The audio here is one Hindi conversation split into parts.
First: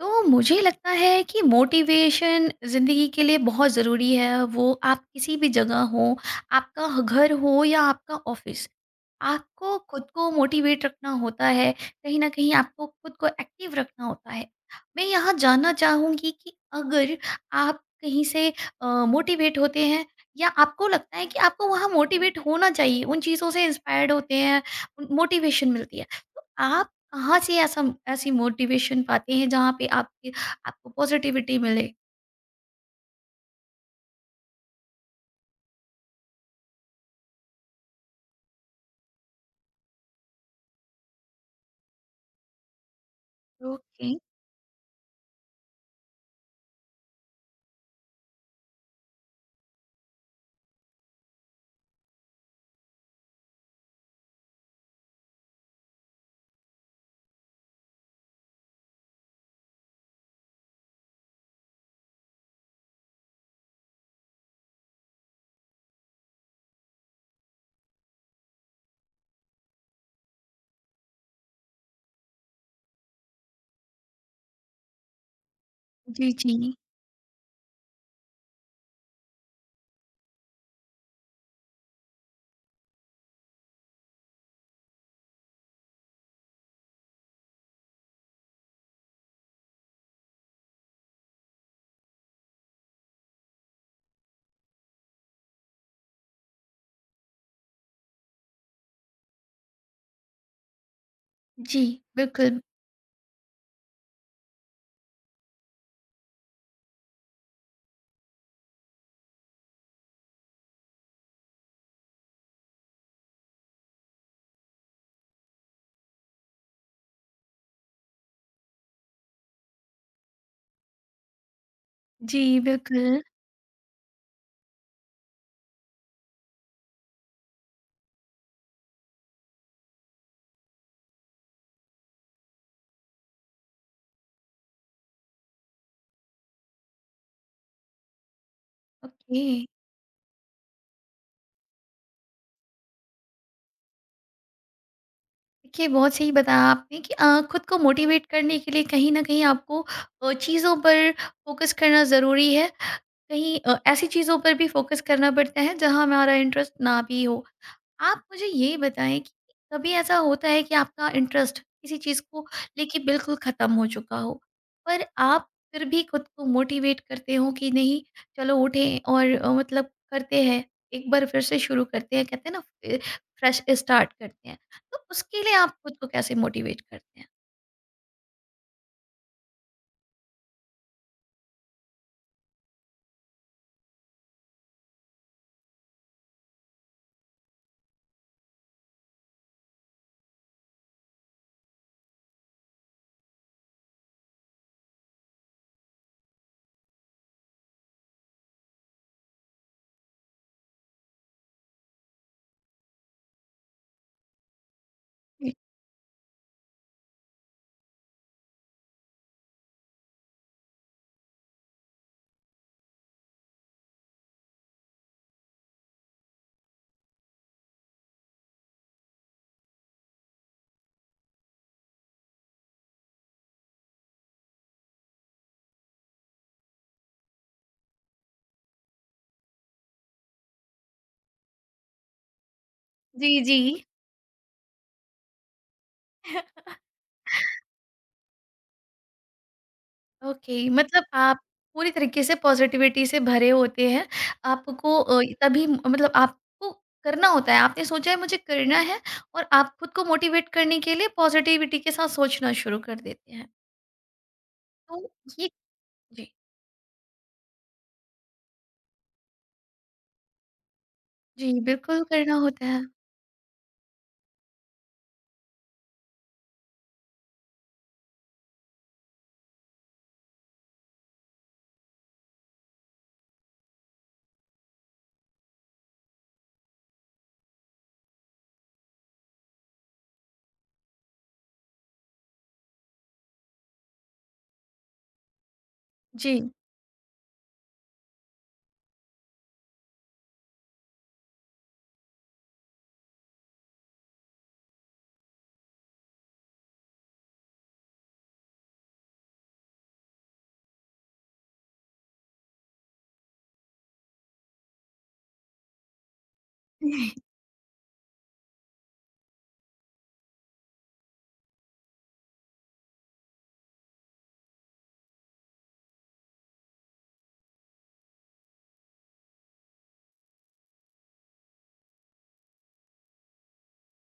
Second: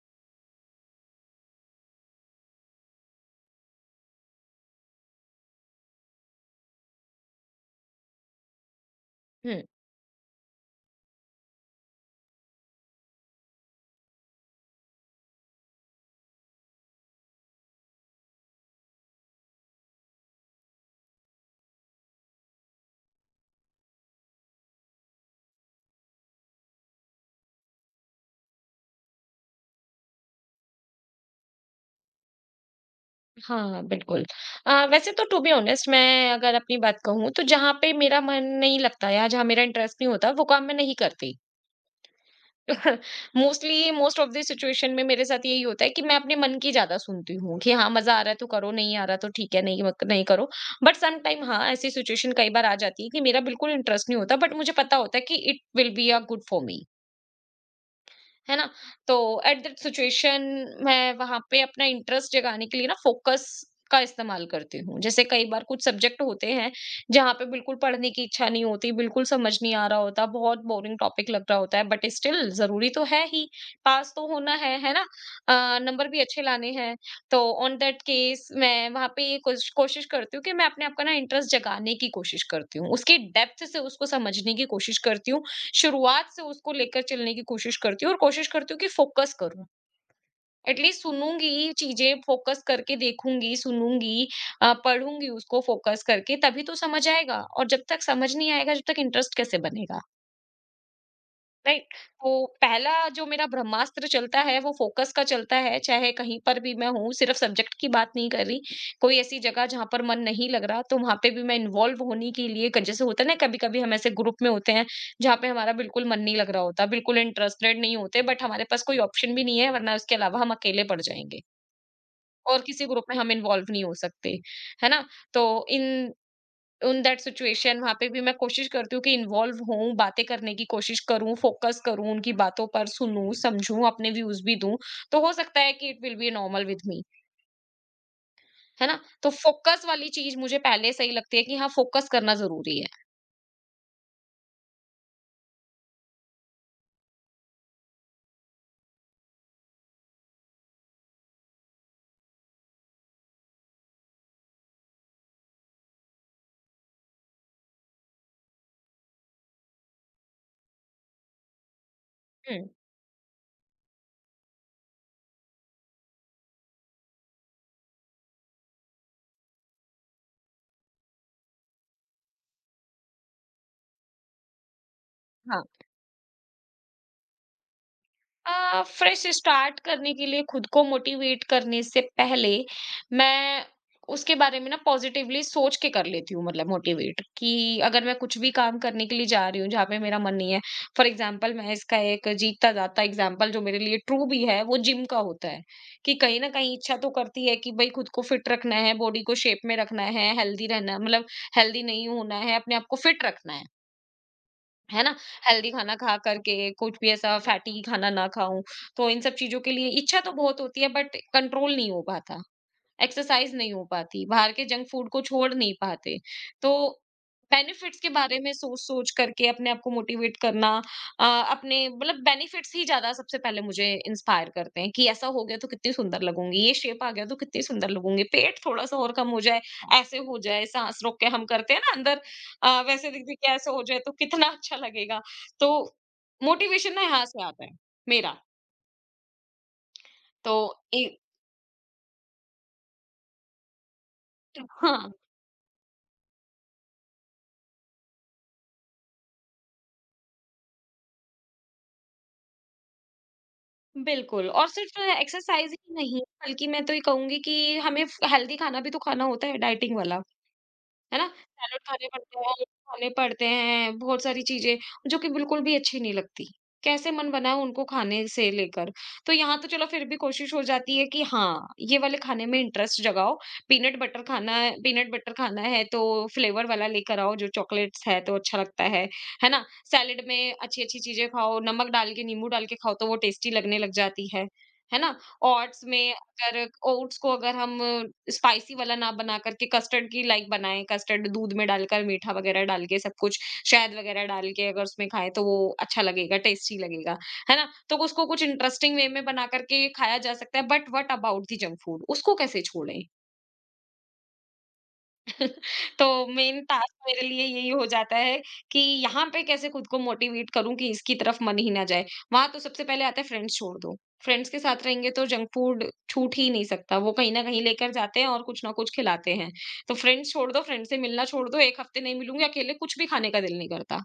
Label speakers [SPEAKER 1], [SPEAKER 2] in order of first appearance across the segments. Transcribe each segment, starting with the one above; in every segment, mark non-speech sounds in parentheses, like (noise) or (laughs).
[SPEAKER 1] तो मुझे लगता है कि मोटिवेशन ज़िंदगी के लिए बहुत ज़रूरी है। वो आप किसी भी जगह हो, आपका घर हो या आपका ऑफ़िस,
[SPEAKER 2] हुँ।
[SPEAKER 1] आपको खुद को मोटिवेट रखना होता है, कहीं न कहीं आपको खुद को एक्टिव रखना होता है। मैं यहाँ जानना चाहूँगी कि अगर आप कहीं से मोटिवेट होते हैं या आपको लगता है कि आपको वहाँ मोटिवेट होना चाहिए, उन चीज़ों से इंस्पायर्ड होते हैं, उन मोटिवेशन मिलती है। तो आप कहाँ से ऐसा ऐसी मोटिवेशन पाते हैं जहाँ पे आपके आपको पॉजिटिविटी मिले?
[SPEAKER 2] हाँ, बिल्कुल। वैसे तो टू बी ऑनेस्ट मैं अगर अपनी बात कहूँ तो जहाँ पे मेरा मन नहीं लगता या जहाँ मेरा इंटरेस्ट नहीं होता वो काम मैं नहीं करती। (laughs) Mostly
[SPEAKER 1] okay.
[SPEAKER 2] Most of the situation में मेरे साथ यही होता है कि मैं अपने मन की ज़्यादा सुनती हूँ कि हाँ, मज़ा आ रहा है तो करो, नहीं आ रहा तो ठीक है, नहीं मक नहीं करो। बट सम टाइम हाँ, ऐसी सिचुएशन कई बार आ जाती है कि मेरा बिल्कुल इंटरेस्ट नहीं होता बट मुझे पता होता है कि it will be a good for me. है ना? तो एट दैट सिचुएशन मैं वहाँ पे अपना इंटरेस्ट जगाने के लिए ना फोकस का इस्तेमाल करती हूँ। जैसे कई बार कुछ सब्जेक्ट होते हैं जहाँ पे बिल्कुल पढ़ने की इच्छा नहीं होती, बिल्कुल समझ नहीं आ रहा होता, बहुत बोरिंग टॉपिक लग रहा होता है बट स्टिल ज़रूरी तो है ही, पास तो होना है ना? नंबर भी
[SPEAKER 1] जी,
[SPEAKER 2] अच्छे लाने
[SPEAKER 1] जी।
[SPEAKER 2] हैं। तो ऑन दैट केस मैं वहाँ पे ये कोशिश करती हूँ कि मैं अपने आप का ना इंटरेस्ट जगाने की कोशिश करती हूँ। उसकी डेप्थ से उसको समझने की कोशिश करती हूँ, शुरुआत से उसको लेकर चलने की कोशिश करती हूँ और कोशिश करती हूँ कि फोकस करूँ। एटलीस्ट सुनूँगी चीज़ें, फोकस करके देखूँगी, सुनूँगी, पढ़ूँगी उसको फोकस करके तभी तो समझ आएगा और जब तक समझ नहीं आएगा, जब तक इंटरेस्ट कैसे बनेगा?
[SPEAKER 1] जी,
[SPEAKER 2] राइट। तो
[SPEAKER 1] बिल्कुल।
[SPEAKER 2] पहला जो मेरा ब्रह्मास्त्र चलता है वो फोकस का चलता है, चाहे कहीं पर भी मैं हूँ। सिर्फ सब्जेक्ट की बात नहीं कर रही, कोई ऐसी जगह जहाँ पर मन नहीं लग रहा तो वहां पे भी मैं इन्वॉल्व होने के लिए जैसे होता है ना, कभी कभी हम ऐसे ग्रुप में होते हैं जहाँ पे हमारा बिल्कुल मन नहीं लग रहा होता, बिल्कुल इंटरेस्टेड नहीं होते, बट हमारे पास कोई ऑप्शन भी नहीं है, वरना उसके अलावा हम अकेले पड़ जाएंगे
[SPEAKER 1] जी,
[SPEAKER 2] और किसी ग्रुप में
[SPEAKER 1] बिल्कुल।
[SPEAKER 2] हम इन्वॉल्व नहीं हो सकते, है ना? तो इन उन दैट सिचुएशन वहाँ पे भी मैं कोशिश करती हूँ कि इन्वॉल्व होऊँ, बातें करने की कोशिश करूँ, फोकस करूँ, उनकी बातों पर सुनूँ, समझूँ, अपने व्यूज़ भी दूँ, तो हो सकता है कि it will be normal with me, है ना? तो
[SPEAKER 1] ओके।
[SPEAKER 2] फोकस वाली चीज़ मुझे पहले सही लगती है कि हाँ, फोकस करना ज़रूरी है।
[SPEAKER 1] देखिए, बहुत सही बताया आपने कि खुद को मोटिवेट करने के लिए कहीं न कहीं आपको चीज़ों पर फ़ोकस करना ज़रूरी है। कहीं ऐसी चीज़ों पर भी फोकस करना पड़ता है जहाँ हमारा इंटरेस्ट ना भी हो। आप मुझे ये बताएँ कि कभी ऐसा होता है कि आपका इंटरेस्ट किसी चीज़ को
[SPEAKER 2] हुँ।
[SPEAKER 1] लेके बिल्कुल ख़त्म हो चुका हो, पर आप फिर भी खुद को मोटिवेट करते हो कि नहीं, चलो उठें और मतलब करते हैं, एक बार फिर से शुरू करते हैं, कहते हैं ना ए फ्रेश स्टार्ट करते हैं। तो उसके लिए
[SPEAKER 2] हाँ।
[SPEAKER 1] आप खुद को कैसे मोटिवेट करते हैं?
[SPEAKER 2] फ्रेश स्टार्ट करने के लिए खुद को मोटिवेट करने से पहले मैं उसके बारे में ना पॉजिटिवली सोच के कर लेती हूँ, मतलब मोटिवेट कि अगर मैं कुछ भी काम करने के लिए जा रही हूँ जहाँ पे मेरा मन नहीं है, फॉर एग्जाम्पल मैं इसका एक जीता जाता एग्जाम्पल जो मेरे लिए ट्रू भी है वो जिम का होता है कि कहीं ना कहीं इच्छा तो करती है कि भाई खुद को फिट रखना है, बॉडी को शेप में रखना है, हेल्दी रहना, मतलब हेल्दी नहीं होना है, अपने आप को फिट रखना है ना? हेल्दी खाना खा करके, कुछ भी ऐसा फैटी खाना ना खाऊँ, तो इन सब चीज़ों के लिए इच्छा तो बहुत होती है बट कंट्रोल नहीं हो पाता। एक्सरसाइज नहीं हो पाती, बाहर के जंक फूड को छोड़ नहीं पाते। तो बेनिफिट्स के बारे में सोच-सोच करके अपने आप को मोटिवेट करना, अपने मतलब बेनिफिट्स ही ज़्यादा सबसे पहले मुझे इंस्पायर करते हैं कि ऐसा हो गया तो कितनी सुंदर लगूँगी, ये शेप आ गया तो कितनी सुंदर लगूँगी, पेट थोड़ा-सा और कम हो जाए, ऐसे हो जाए, साँस रोक के हम करते हैं ना अंदर, वैसे दिख-दिख
[SPEAKER 1] जी,
[SPEAKER 2] के
[SPEAKER 1] जी।
[SPEAKER 2] ऐसे हो जाए तो कितना (laughs) अच्छा लगेगा। तो मोटिवेशन ना यहाँ से आता है, मेरा। तो
[SPEAKER 1] ओके, मतलब
[SPEAKER 2] ए,
[SPEAKER 1] आप पूरी तरीके से पॉजिटिविटी से भरे होते हैं। आपको
[SPEAKER 2] हाँ।
[SPEAKER 1] तभी मतलब आपको करना होता है, आपने सोचा है मुझे करना है और आप खुद को मोटिवेट करने के लिए पॉजिटिविटी के साथ सोचना शुरू कर देते हैं।
[SPEAKER 2] बिल्कुल, और
[SPEAKER 1] तो
[SPEAKER 2] सिर्फ
[SPEAKER 1] ये
[SPEAKER 2] एक्सरसाइज ही नहीं,
[SPEAKER 1] जी,
[SPEAKER 2] बल्कि मैं तो ये कहूँगी कि हमें फ हेल्दी खाना भी तो खाना होता है डाइटिंग वाला। है ना?
[SPEAKER 1] जी,
[SPEAKER 2] सैलेड
[SPEAKER 1] बिल्कुल, करना होता है
[SPEAKER 2] खाने पड़ते हैं, बहुत सारी चीज़ें जो कि बिल्कुल भी अच्छी नहीं लगती। कैसे मन बनाओ उनको खाने से लेकर। तो यहाँ तो चलो फिर भी कोशिश हो जाती है कि हाँ, ये वाले खाने में इंटरेस्ट जगाओ। पीनट बटर खाना है तो फ्लेवर वाला लेकर आओ, जो चॉकलेट्स है तो अच्छा लगता है। है ना? सैलेड में अच्छी-अच्छी चीज़ें खाओ, नमक डाल के, नींबू डाल के खाओ तो वो टेस्टी लगने लग जाती है। है ना? ओट्स में
[SPEAKER 1] जी।
[SPEAKER 2] बनाकर ओट्स को अगर हम स्पाइसी वाला ना बना करके कस्टर्ड की लाइक बनाएँ, कस्टर्ड दूध में डालकर मीठा वगैरह डाल के सब कुछ, शहद वगैरह डाल के अगर उसमें खाएँ तो वो अच्छा लगेगा, टेस्टी लगेगा, है ना? तो उसको कुछ इंटरेस्टिंग वे में बना करके खाया जा सकता है, but what about the junk food, उसको कैसे छोड़ें? तो मेन टास्क मेरे लिए यही हो जाता है कि यहाँ पे कैसे खुद को मोटिवेट करूं कि इसकी तरफ मन ही ना जाए। वहां तो सबसे पहले आता है फ्रेंड्स छोड़ दो, फ्रेंड्स के साथ रहेंगे तो जंक फूड छूट ही नहीं सकता, वो कहीं ना कहीं लेकर जाते हैं और कुछ ना कुछ खिलाते हैं। तो फ्रेंड्स छोड़ दो, फ्रेंड से मिलना छोड़ दो, एक हफ्ते नहीं मिलूंगी, अकेले कुछ भी खाने का दिल नहीं करता।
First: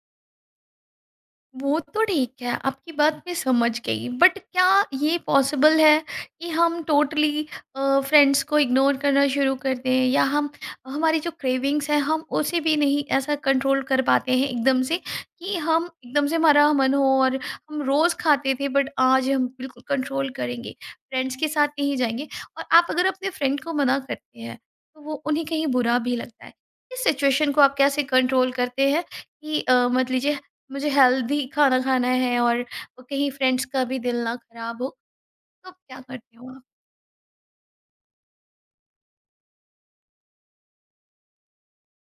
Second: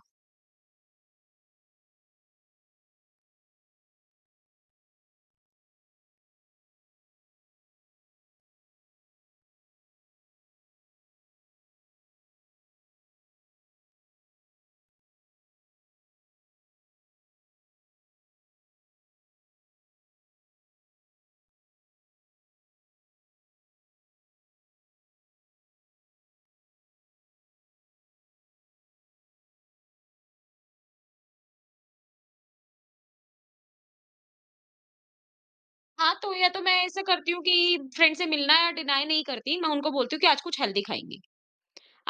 [SPEAKER 1] वो तो ठीक है, आपकी बात मैं समझ गई। बट क्या ये पॉसिबल है कि हम टोटली फ्रेंड्स को इग्नोर करना शुरू कर दें या हम हमारी जो क्रेविंग्स हैं हम उसे भी नहीं ऐसा कंट्रोल कर पाते हैं एकदम से कि हम एकदम से हमारा मन हो और हम रोज़ खाते थे बट आज हम बिल्कुल कंट्रोल करेंगे, फ्रेंड्स के साथ नहीं जाएँगे। और आप अगर अपने फ्रेंड को मना करते हैं, तो वो उन्हें कहीं बुरा भी लगता है। इस सिचुएशन को आप कैसे कंट्रोल करते हैं कि अ, मत लीजिए मुझे हेल्दी खाना खाना है और कहीं फ्रेंड्स का भी दिल ना खराब हो, तो क्या
[SPEAKER 2] हाँ, तो
[SPEAKER 1] करते
[SPEAKER 2] या
[SPEAKER 1] हो
[SPEAKER 2] तो
[SPEAKER 1] आप?
[SPEAKER 2] मैं ऐसा करती हूँ कि फ्रेंड से मिलना डिनाई नहीं करती, मैं उनको बोलती हूँ कि आज कुछ हेल्दी खाएंगे,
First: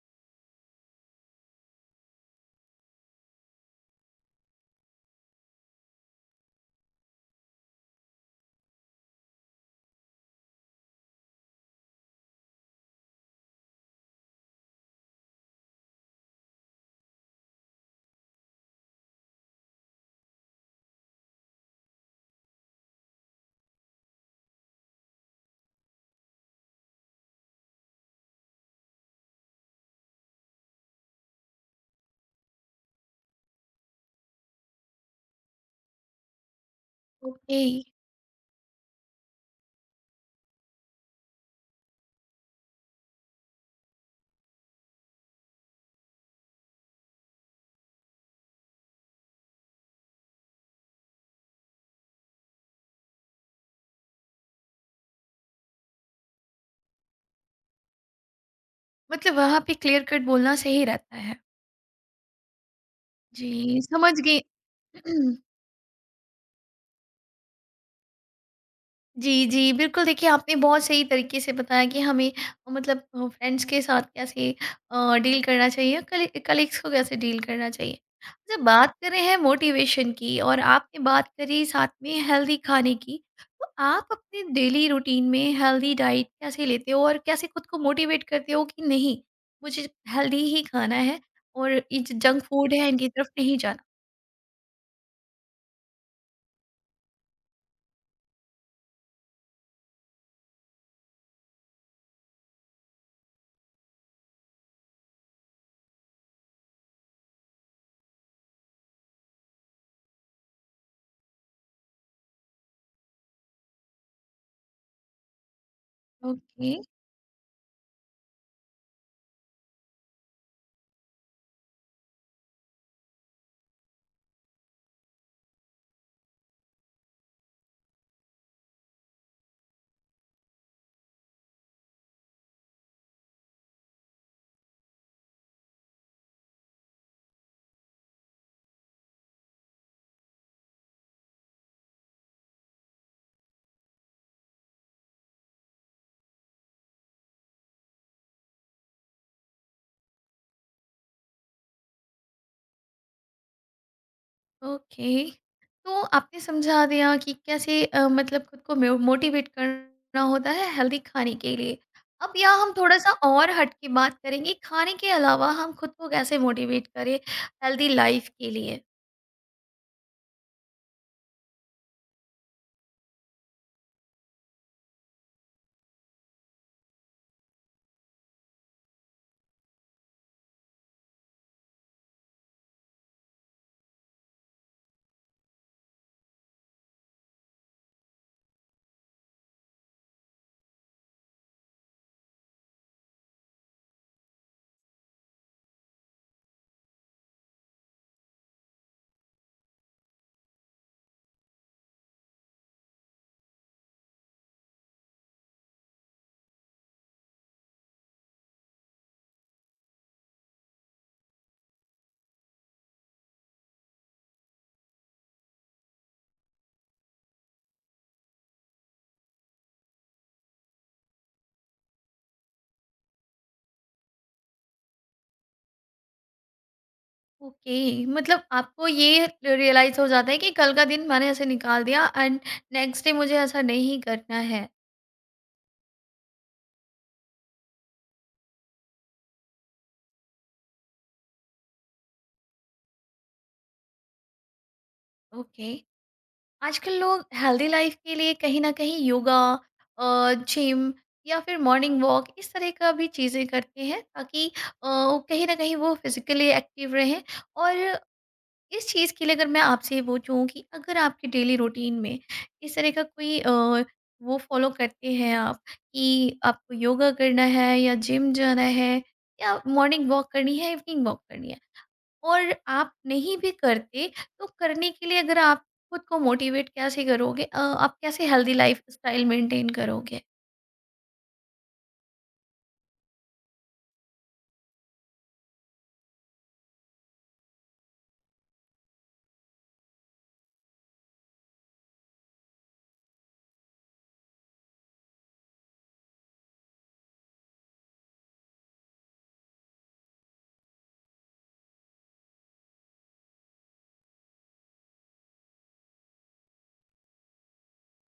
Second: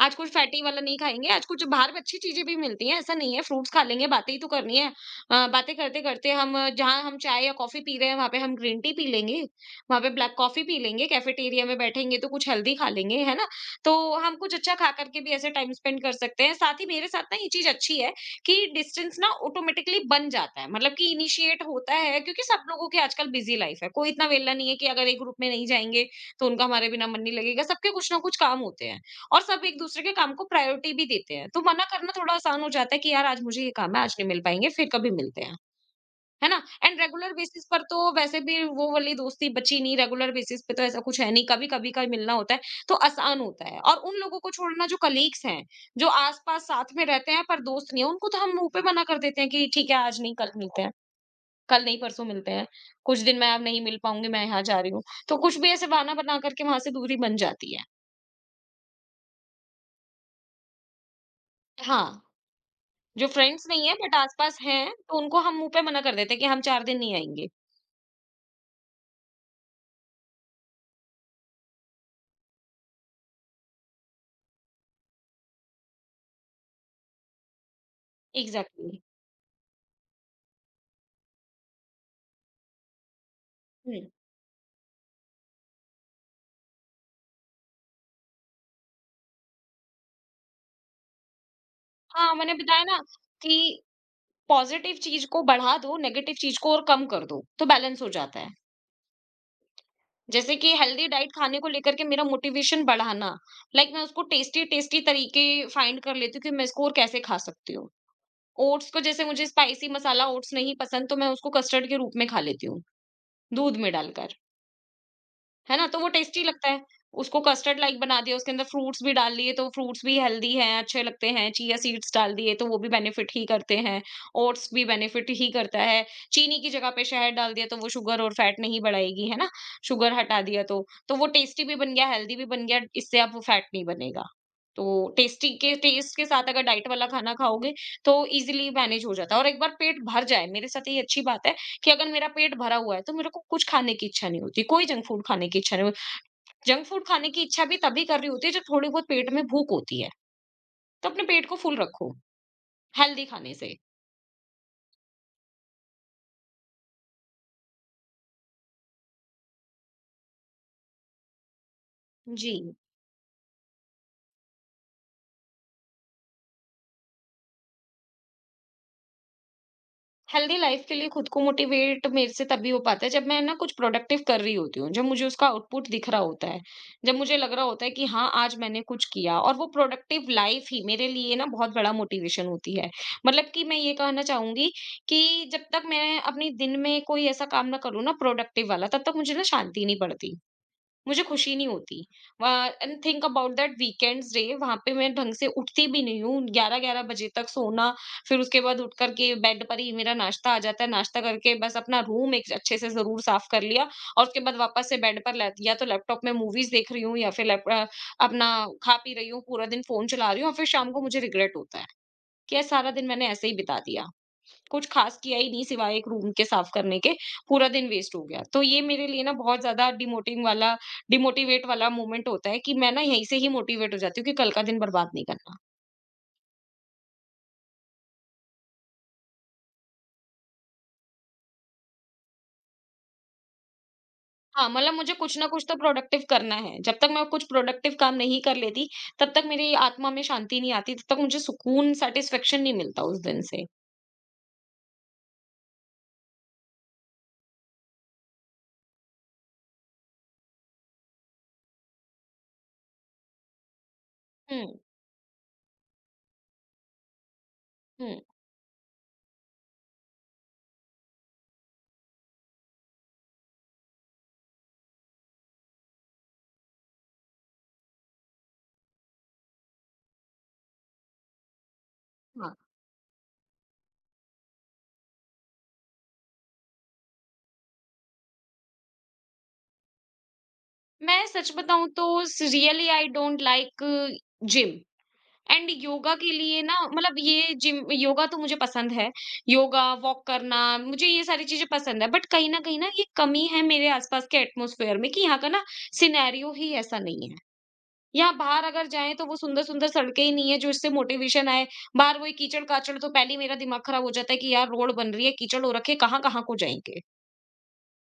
[SPEAKER 2] आज कुछ फैटी वाला नहीं खाएँगे, आज कुछ बाहर भी अच्छी चीज़ें भी मिलती हैं, ऐसा नहीं है, फ्रूट्स खा लेंगे, बातें ही तो करनी है। बातें करते-करते हम जहाँ हम चाय या कॉफ़ी पी रहे हैं, वहाँ पे हम ग्रीन टी पी लेंगे, वहाँ पे ब्लैक कॉफ़ी पी लेंगे, कैफ़ेटेरिया में बैठेंगे तो कुछ हेल्दी खा लेंगे, है ना? तो हम कुछ अच्छा खा कर के भी ऐसे टाइम स्पेंड कर सकते हैं। साथ ही मेरे साथ ना ये चीज़ अच्छी है कि डिस्टेंस ना ऑटोमेटिकली बन जाता है, मतलब कि इनिशिएट होता है, क्योंकि सब लोगों की आजकल बिज़ी लाइफ़ है। कोई इतना वेला नहीं है कि अगर एक ग्रुप में नहीं जाएँगे, तो उनका हमारे बिना मन नहीं लगेगा, सबके कुछ ना कुछ काम होते हैं। और सब एक-दूसरे के काम को प्रायोरिटी भी देते हैं। तो मना करना थोड़ा आसान हो जाता है कि यार आज मुझे ये काम है, आज नहीं मिल पाएँगे, फिर कभी मिलते हैं। है ना? एंड रेगुलर
[SPEAKER 1] ओके,
[SPEAKER 2] बेसिस पर तो वैसे भी वो वाली दोस्ती बची नहीं, रेगुलर बेसिस पे तो ऐसा कुछ है नहीं, कभी-कभी का मिलना होता है, तो आसान होता है। और उन लोगों को छोड़ना जो कलीग्स हैं, जो आस-पास साथ में रहते हैं पर दोस्त नहीं है, उनको तो हम मुँह पे मना कर देते हैं कि ठीक है आज नहीं, कल मिलते हैं, कल नहीं परसों मिलते हैं, कुछ दिन मैं अब नहीं मिल पाऊँगी, मैं यहाँ जा रही हूँ। तो कुछ भी ऐसे बहाना बना करके वहाँ से दूरी बन जाती है।
[SPEAKER 1] मतलब वहाँ पे क्लियर कट बोलना सही रहता है।
[SPEAKER 2] हाँ। जो फ्रेंड्स
[SPEAKER 1] जी,
[SPEAKER 2] नहीं है
[SPEAKER 1] समझ
[SPEAKER 2] बट
[SPEAKER 1] गई।
[SPEAKER 2] आस-पास हैं, तो उनको
[SPEAKER 1] (clears throat)
[SPEAKER 2] हम मुँह पे मना कर देते हैं कि हम 4 दिन नहीं आएँगे।
[SPEAKER 1] जी, जी। बिल्कुल, देखिए आपने बहुत सही तरीके से बताया कि हमें मतलब फ्रेंड्स के साथ कैसे डील करना चाहिए, कलीग्स को कैसे डील करना चाहिए। अच्छा, बात
[SPEAKER 2] एग्ज़ैक्टली।
[SPEAKER 1] कर रहे हैं मोटिवेशन की और आपने बात करी साथ में हेल्दी खाने की, तो
[SPEAKER 2] हुँ।
[SPEAKER 1] आप अपने डेली रूटीन में हेल्दी डाइट कैसे लेते हो और कैसे खुद को मोटिवेट करते हो कि नहीं, मुझे हेल्दी ही खाना है और ये जो
[SPEAKER 2] हाँ,
[SPEAKER 1] जंक
[SPEAKER 2] मैंने
[SPEAKER 1] फूड
[SPEAKER 2] बताया
[SPEAKER 1] है
[SPEAKER 2] ना
[SPEAKER 1] इनकी तरफ नहीं
[SPEAKER 2] कि
[SPEAKER 1] जाना?
[SPEAKER 2] पॉज़िटिव चीज़ को बढ़ा दो, नेगेटिव चीज़ को और कम कर दो, तो बैलेंस हो जाता है। जैसे कि हेल्दी डाइट खाने को लेकर के मेरा मोटिवेशन बढ़ाना, लाइक मैं उसको टेस्टी-टेस्टी तरीके फाइंड कर लेती हूँ कि मैं इसको और कैसे खा सकती हूँ। ओट्स को जैसे मुझे स्पाइसी मसाला ओट्स नहीं पसंद, तो मैं उसको कस्टर्ड के रूप में खा लेती हूँ, दूध में डालकर। है ना? तो वो टेस्टी लगता
[SPEAKER 1] ओके।
[SPEAKER 2] है। उसको कस्टर्ड लाइक बना दिया, उसके अंदर फ्रूट्स भी डाल दिए, तो फ्रूट्स भी हेल्दी हैं, अच्छे लगते हैं। चिया सीड्स डाल दिए, तो वो भी बेनिफिट ही करते हैं। ओट्स भी बेनिफिट ही करता है। चीनी की जगह पे शहद डाल दिया, तो वो शुगर और फैट नहीं बढ़ाएगी, है ना? शुगर हटा दिया तो। तो वो टेस्टी भी बन गया, हेल्दी भी बन गया, इससे अब वो फैट नहीं बनेगा। तो टेस्टी के टेस्ट के साथ अगर डाइट वाला खाना खाओगे, तो ईज़िली मैनेज हो जाता है और एक बार पेट भर जाए, मेरे साथ ये अच्छी बात है कि अगर मेरा पेट भरा हुआ है तो मेरे को कुछ खाने की इच्छा नहीं होती, कोई जंक फूड खाने की इच्छा नहीं होती। जंक फूड खाने की इच्छा भी तभी कर रही होती है जब थोड़ी बहुत पेट में भूख होती है, तो अपने पेट को फुल रखो हेल्दी खाने से।
[SPEAKER 1] ओके, तो आपने समझा दिया कि कैसे मतलब खुद को मोटिवेट करना होता है हेल्दी खाने के लिए। अब
[SPEAKER 2] जी।
[SPEAKER 1] यहाँ हम थोड़ा सा और हट के बात करेंगे, खाने के अलावा हम खुद को कैसे मोटिवेट करें हेल्दी लाइफ के लिए।
[SPEAKER 2] हेल्दी लाइफ के लिए खुद को मोटिवेट मेरे से तभी हो पाता है जब मैं ना कुछ प्रोडक्टिव कर रही होती हूँ, जब मुझे उसका आउटपुट दिख रहा होता है, जब मुझे लग रहा होता है कि हाँ आज मैंने कुछ किया, और वो प्रोडक्टिव लाइफ ही मेरे लिए ना बहुत बड़ा मोटिवेशन होती है। मतलब कि मैं ये कहना चाहूंगी कि जब तक मैं अपनी दिन में कोई ऐसा काम ना करूँ ना प्रोडक्टिव वाला, तब तक मुझे ना शांति नहीं पड़ती, मुझे खुशी नहीं होती। And think about that weekends day, वहां पे मैं ढंग से उठती भी नहीं हूँ, 11-11 बजे तक सोना। फिर उसके बाद उठ करके बेड पर ही मेरा नाश्ता आ जाता है, नाश्ता करके बस अपना रूम एक अच्छे से जरूर साफ कर लिया, और उसके बाद वापस से बेड पर या तो लैपटॉप में मूवीज देख रही हूँ, या फिर अपना खा पी रही हूँ, पूरा दिन फोन चला रही हूँ, और फिर शाम को मुझे रिग्रेट होता है कि यार सारा दिन मैंने ऐसे ही बिता दिया, कुछ खास किया ही नहीं सिवाय एक रूम के साफ करने के, पूरा दिन वेस्ट हो गया। तो ये मेरे लिए ना बहुत ज़्यादा डिमोटिंग वाला डिमोटिवेट वाला मोमेंट होता है कि मैं ना यहीं से ही मोटिवेट हो जाती हूँ कि कल का दिन बर्बाद नहीं करना।
[SPEAKER 1] ओके, मतलब आपको ये रियलाइज हो जाता है कि कल का दिन मैंने ऐसे निकाल दिया एंड नेक्स्ट डे मुझे ऐसा नहीं करना है।
[SPEAKER 2] हाँ, मतलब मुझे कुछ ना कुछ तो प्रोडक्टिव करना है। जब तक मैं कुछ प्रोडक्टिव काम नहीं कर लेती, तब तक मेरी आत्मा में शांति नहीं आती, तब तक मुझे सुकून, सैटिस्फैक्शन नहीं मिलता उस दिन से।
[SPEAKER 1] ओके। आजकल लोग हेल्दी लाइफ के लिए कहीं ना कहीं योगा, जिम या फिर मॉर्निंग वॉक इस तरह का भी चीज़ें करते हैं ताकि
[SPEAKER 2] हुँ,
[SPEAKER 1] कहीं ना कहीं वो फिजिकली एक्टिव रहें और
[SPEAKER 2] हुँ,
[SPEAKER 1] इस चीज़ के लिए अगर मैं आपसे ये पूछूं कि अगर आपके डेली रूटीन में इस तरह का कोई वो फॉलो करते हैं आप कि आपको योगा करना है या जिम जाना है या मॉर्निंग वॉक करनी है इवनिंग वॉक करनी है
[SPEAKER 2] हाँ।
[SPEAKER 1] और आप नहीं भी करते, तो करने के लिए अगर आप खुद को मोटिवेट कैसे करोगे? आप कैसे हेल्दी लाइफ स्टाइल मेंटेन करोगे?
[SPEAKER 2] मैं सच बताऊँ तो स really I don't like gym. And yoga के लिए ना, मतलब ये जिम योगा तो मुझे पसंद है। योगा, वॉक करना, मुझे ये सारी चीज़ें पसंद है। बट कहीं न कहीं ना ये कमी है मेरे आस-पास के एटमॉस्फेयर में कि यहाँ का ना सिनेरियो ही ऐसा नहीं है। यहाँ बाहर अगर जाएँ तो वो सुंदर-सुंदर सड़कें ही नहीं है जो इससे मोटिवेशन आए। बाहर वही कीचड़-काचड़, तो पहले ही मेरा दिमाग खराब हो जाता है कि यार रोड बन रही है, कीचड़ हो रखी है, कहाँ-कहाँ को जाएँगे।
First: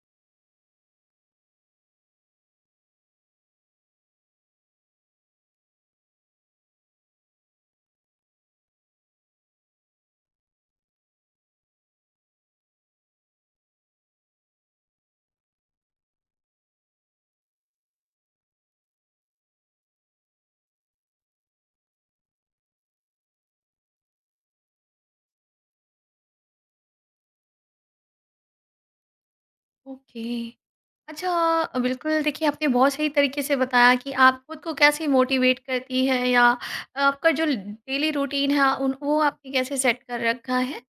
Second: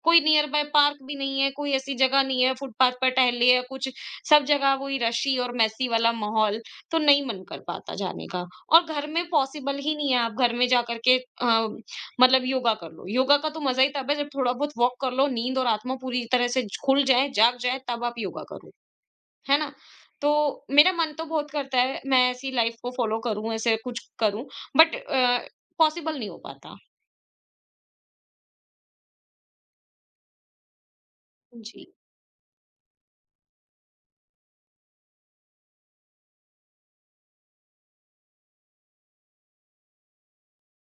[SPEAKER 2] कोई नियर बाय पार्क भी नहीं है, कोई ऐसी जगह नहीं है फुटपाथ पर टहलिए या कुछ, सब जगह वही रशी और मेसी वाला माहौल, तो नहीं मन कर पाता जाने का। और घर में पॉसिबल ही नहीं है, आप घर में जा कर के मतलब योगा कर लो। योगा का तो मज़ा ही तब है जब थोड़ा बहुत वॉक कर लो, नींद और आत्मा पूरी तरह से खुल जाए, जाग जाए, तब आप योगा करो, है ना? तो मेरा मन तो बहुत करता है, मैं ऐसी लाइफ को फॉलो करूँ, ऐसे कुछ करूँ, बट अ, पॉसिबल नहीं हो पाता।
[SPEAKER 1] ओके। अच्छा।
[SPEAKER 2] जी,
[SPEAKER 1] बिल्कुल, देखिए आपने बहुत सही तरीके से बताया कि आप खुद को कैसे मोटिवेट करती हैं या आपका जो डेली रूटीन है उन वो आपने कैसे सेट कर रखा है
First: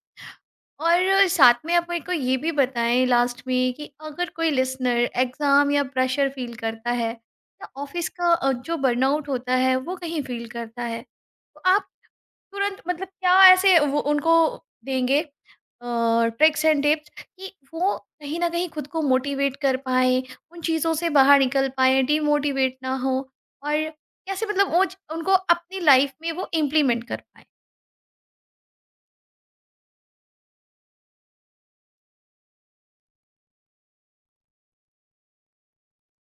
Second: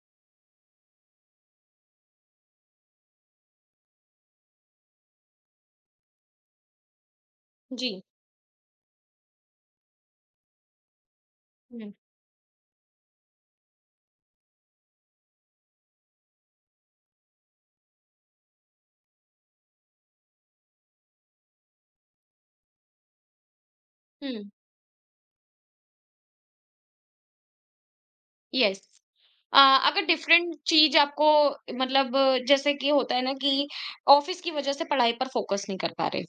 [SPEAKER 1] और साथ में आप मेरे को ये भी बताएँ लास्ट में कि अगर कोई लिसनर एग्ज़ाम या प्रेशर फ़ील करता है या
[SPEAKER 2] जी।
[SPEAKER 1] ऑफ़िस का जो बर्नआउट होता है वो कहीं फ़ील करता है, तो आप
[SPEAKER 2] हुँ,
[SPEAKER 1] तुरंत मतलब क्या ऐसे वो उनको देंगे ट्रिक्स एंड टिप्स कि वो कहीं न कहीं खुद को मोटिवेट कर पाएँ, उन चीज़ों से बाहर निकल पाएँ, डीमोटिवेट ना हों और
[SPEAKER 2] हुँ।
[SPEAKER 1] कैसे, मतलब वो च उनको अपनी लाइफ़ में वो इम्प्लीमेंट कर पाएँ?
[SPEAKER 2] यस। अ, अगर डिफरेंट चीज़ आपको मतलब, जैसे कि होता है ना कि ऑफिस की वजह से पढ़ाई पर फोकस नहीं कर पा रहे।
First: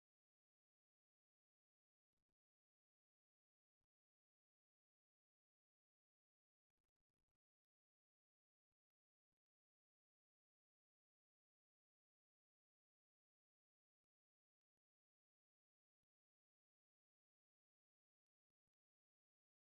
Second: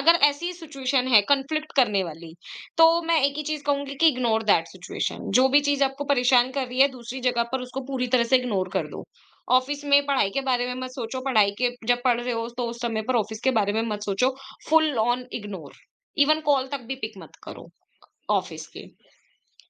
[SPEAKER 2] अगर ऐसी सिचुएशन है कॉन्फ्लिक्ट करने वाली, तो मैं एक ही चीज़ कहूँगी कि इग्नोर दैट सिचुएशन। जो भी चीज़ आपको परेशान कर रही है, दूसरी जगह पर उसको पूरी तरह से इग्नोर कर दो। ऑफिस में पढ़ाई के बारे में मत सोचो, पढ़ाई के जब पढ़ रहे हो तो उस समय पर ऑफिस के बारे में मत सोचो, full on ignore. Even call तक भी पिक मत करो ऑफिस के।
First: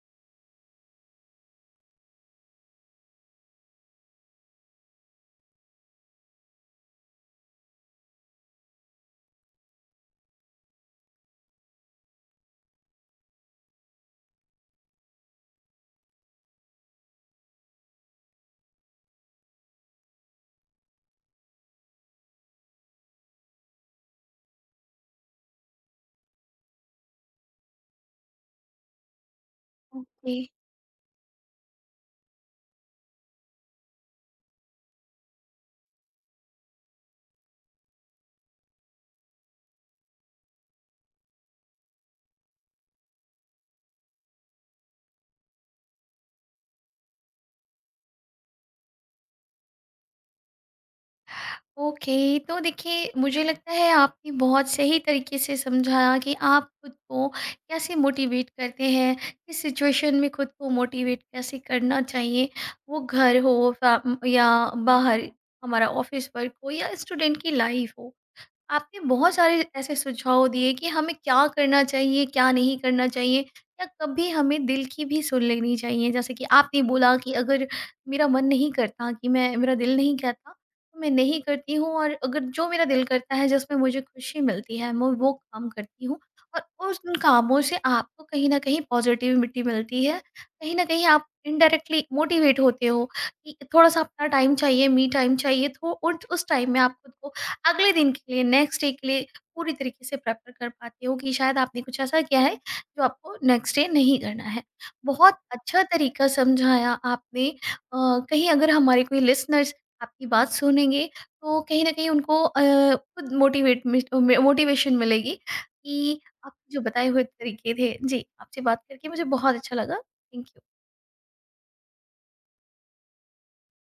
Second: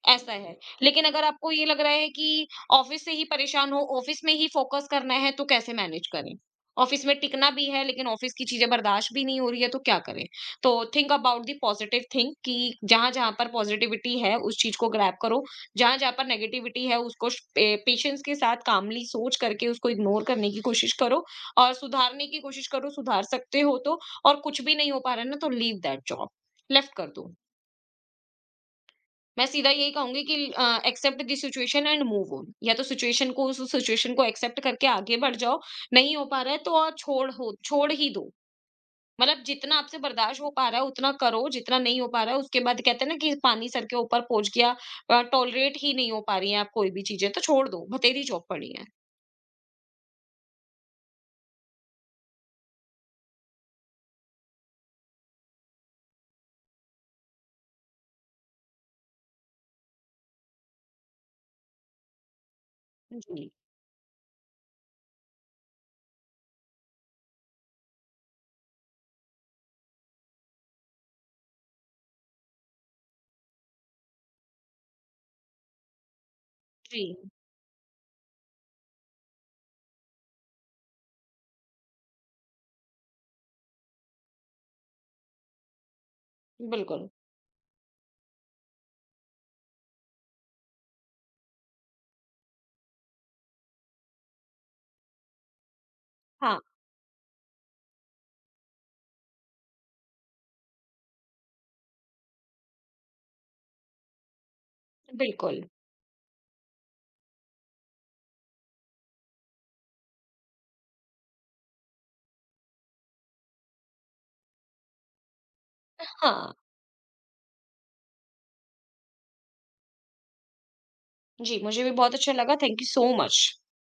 [SPEAKER 2] ऐसा है। लेकिन अगर आपको ये लग रहा है कि ऑफिस से ही परेशान हो, ऑफिस में ही फ़ोकस करना है तो कैसे मैनेज करें? ऑफिस में टिकना भी है लेकिन ऑफिस की चीज़ें बर्दाश्त भी नहीं हो रही है तो क्या करें? तो think about the positive thing, कि जहाँ-जहाँ पर पॉजिटिविटी है उस चीज़ को ग्रैब करो, जहाँ-जहाँ पर नेगेटिविटी है उसको श पे पेशेंस के साथ कामली सोच करके उसको इग्नोर करने की कोशिश करो और सुधारने की कोशिश करो, सुधार सकते हो तो। और कुछ भी नहीं हो पा रहा है ना, तो लीव दैट जॉब, लेफ्ट कर दो। मैं सीधा यही कहूँगी
[SPEAKER 1] ओके।
[SPEAKER 2] कि accept the situation and move on. या तो सिचुएशन को, उस सिचुएशन को एक्सेप्ट करके आगे बढ़ जाओ, नहीं हो पा रहा है तो और छोड़ ही दो। मतलब जितना आपसे बर्दाश्त हो पा रहा है उतना करो, जितना नहीं हो पा रहा है उसके बाद, कहते हैं ना कि पानी सर के ऊपर पहुँच गया, टॉलरेट ही नहीं हो पा रही हैं आप कोई भी चीज़ें, तो छोड़ दो, भतेरी चौक पड़ी हैं।
[SPEAKER 1] ओके, तो देखिए मुझे लगता है आपने बहुत सही तरीके से समझाया कि आप खुद को कैसे मोटिवेट करते हैं, किस सिचुएशन में खुद को मोटिवेट कैसे करना चाहिए, वो घर
[SPEAKER 2] जी,
[SPEAKER 1] हो या बाहर, हमारा ऑफिस वर्क हो या स्टूडेंट की लाइफ हो। आपने बहुत सारे ऐसे सुझाव दिए कि हमें क्या करना चाहिए, क्या नहीं करना चाहिए या कभी हमें दिल की भी सुन लेनी चाहिए। जैसे कि आपने
[SPEAKER 2] जी,
[SPEAKER 1] बोला कि अगर मेरा मन नहीं करता कि मैं मेरा दिल नहीं कहता, तो मैं नहीं करती हूँ और अगर जो मेरा दिल करता है जिसमें मुझे खुशी मिलती है, मैं वो काम करती हूँ और उस
[SPEAKER 2] बिल्कुल।
[SPEAKER 1] उन कामों से आपको कहीं न कहीं पॉज़िटिविटी मिलती है। कहीं न कहीं आप इनडायरेक्टली मोटिवेट होते हो कि थोड़ा-सा अपना टाइम चाहिए, मी टाइम चाहिए, थो उट उस
[SPEAKER 2] हाँ,
[SPEAKER 1] टाइम में आप खुद को अगले दिन के लिए, नेक्स्ट डे के लिए पूरी तरीके से प्रेपर कर पाते हो कि शायद आपने कुछ ऐसा किया है जो आपको नेक्स्ट डे नहीं करना है। बहुत
[SPEAKER 2] बिल्कुल।
[SPEAKER 1] अच्छा तरीका समझाया आपने। कहीं अगर हमारे कोई लिसनर्स आपकी बात सुनेंगे तो कहीं न कहीं उनको अ, खुद मोटिवेट मिस अ, मे मोटिवेशन मिलेगी कि
[SPEAKER 2] हाँ,
[SPEAKER 1] आपके जो बताए हुए तरीके थे। जी, आपसे बात करके मुझे बहुत अच्छा लगा। Thank you.
[SPEAKER 2] जी मुझे भी बहुत अच्छा लगा। Thank you so much.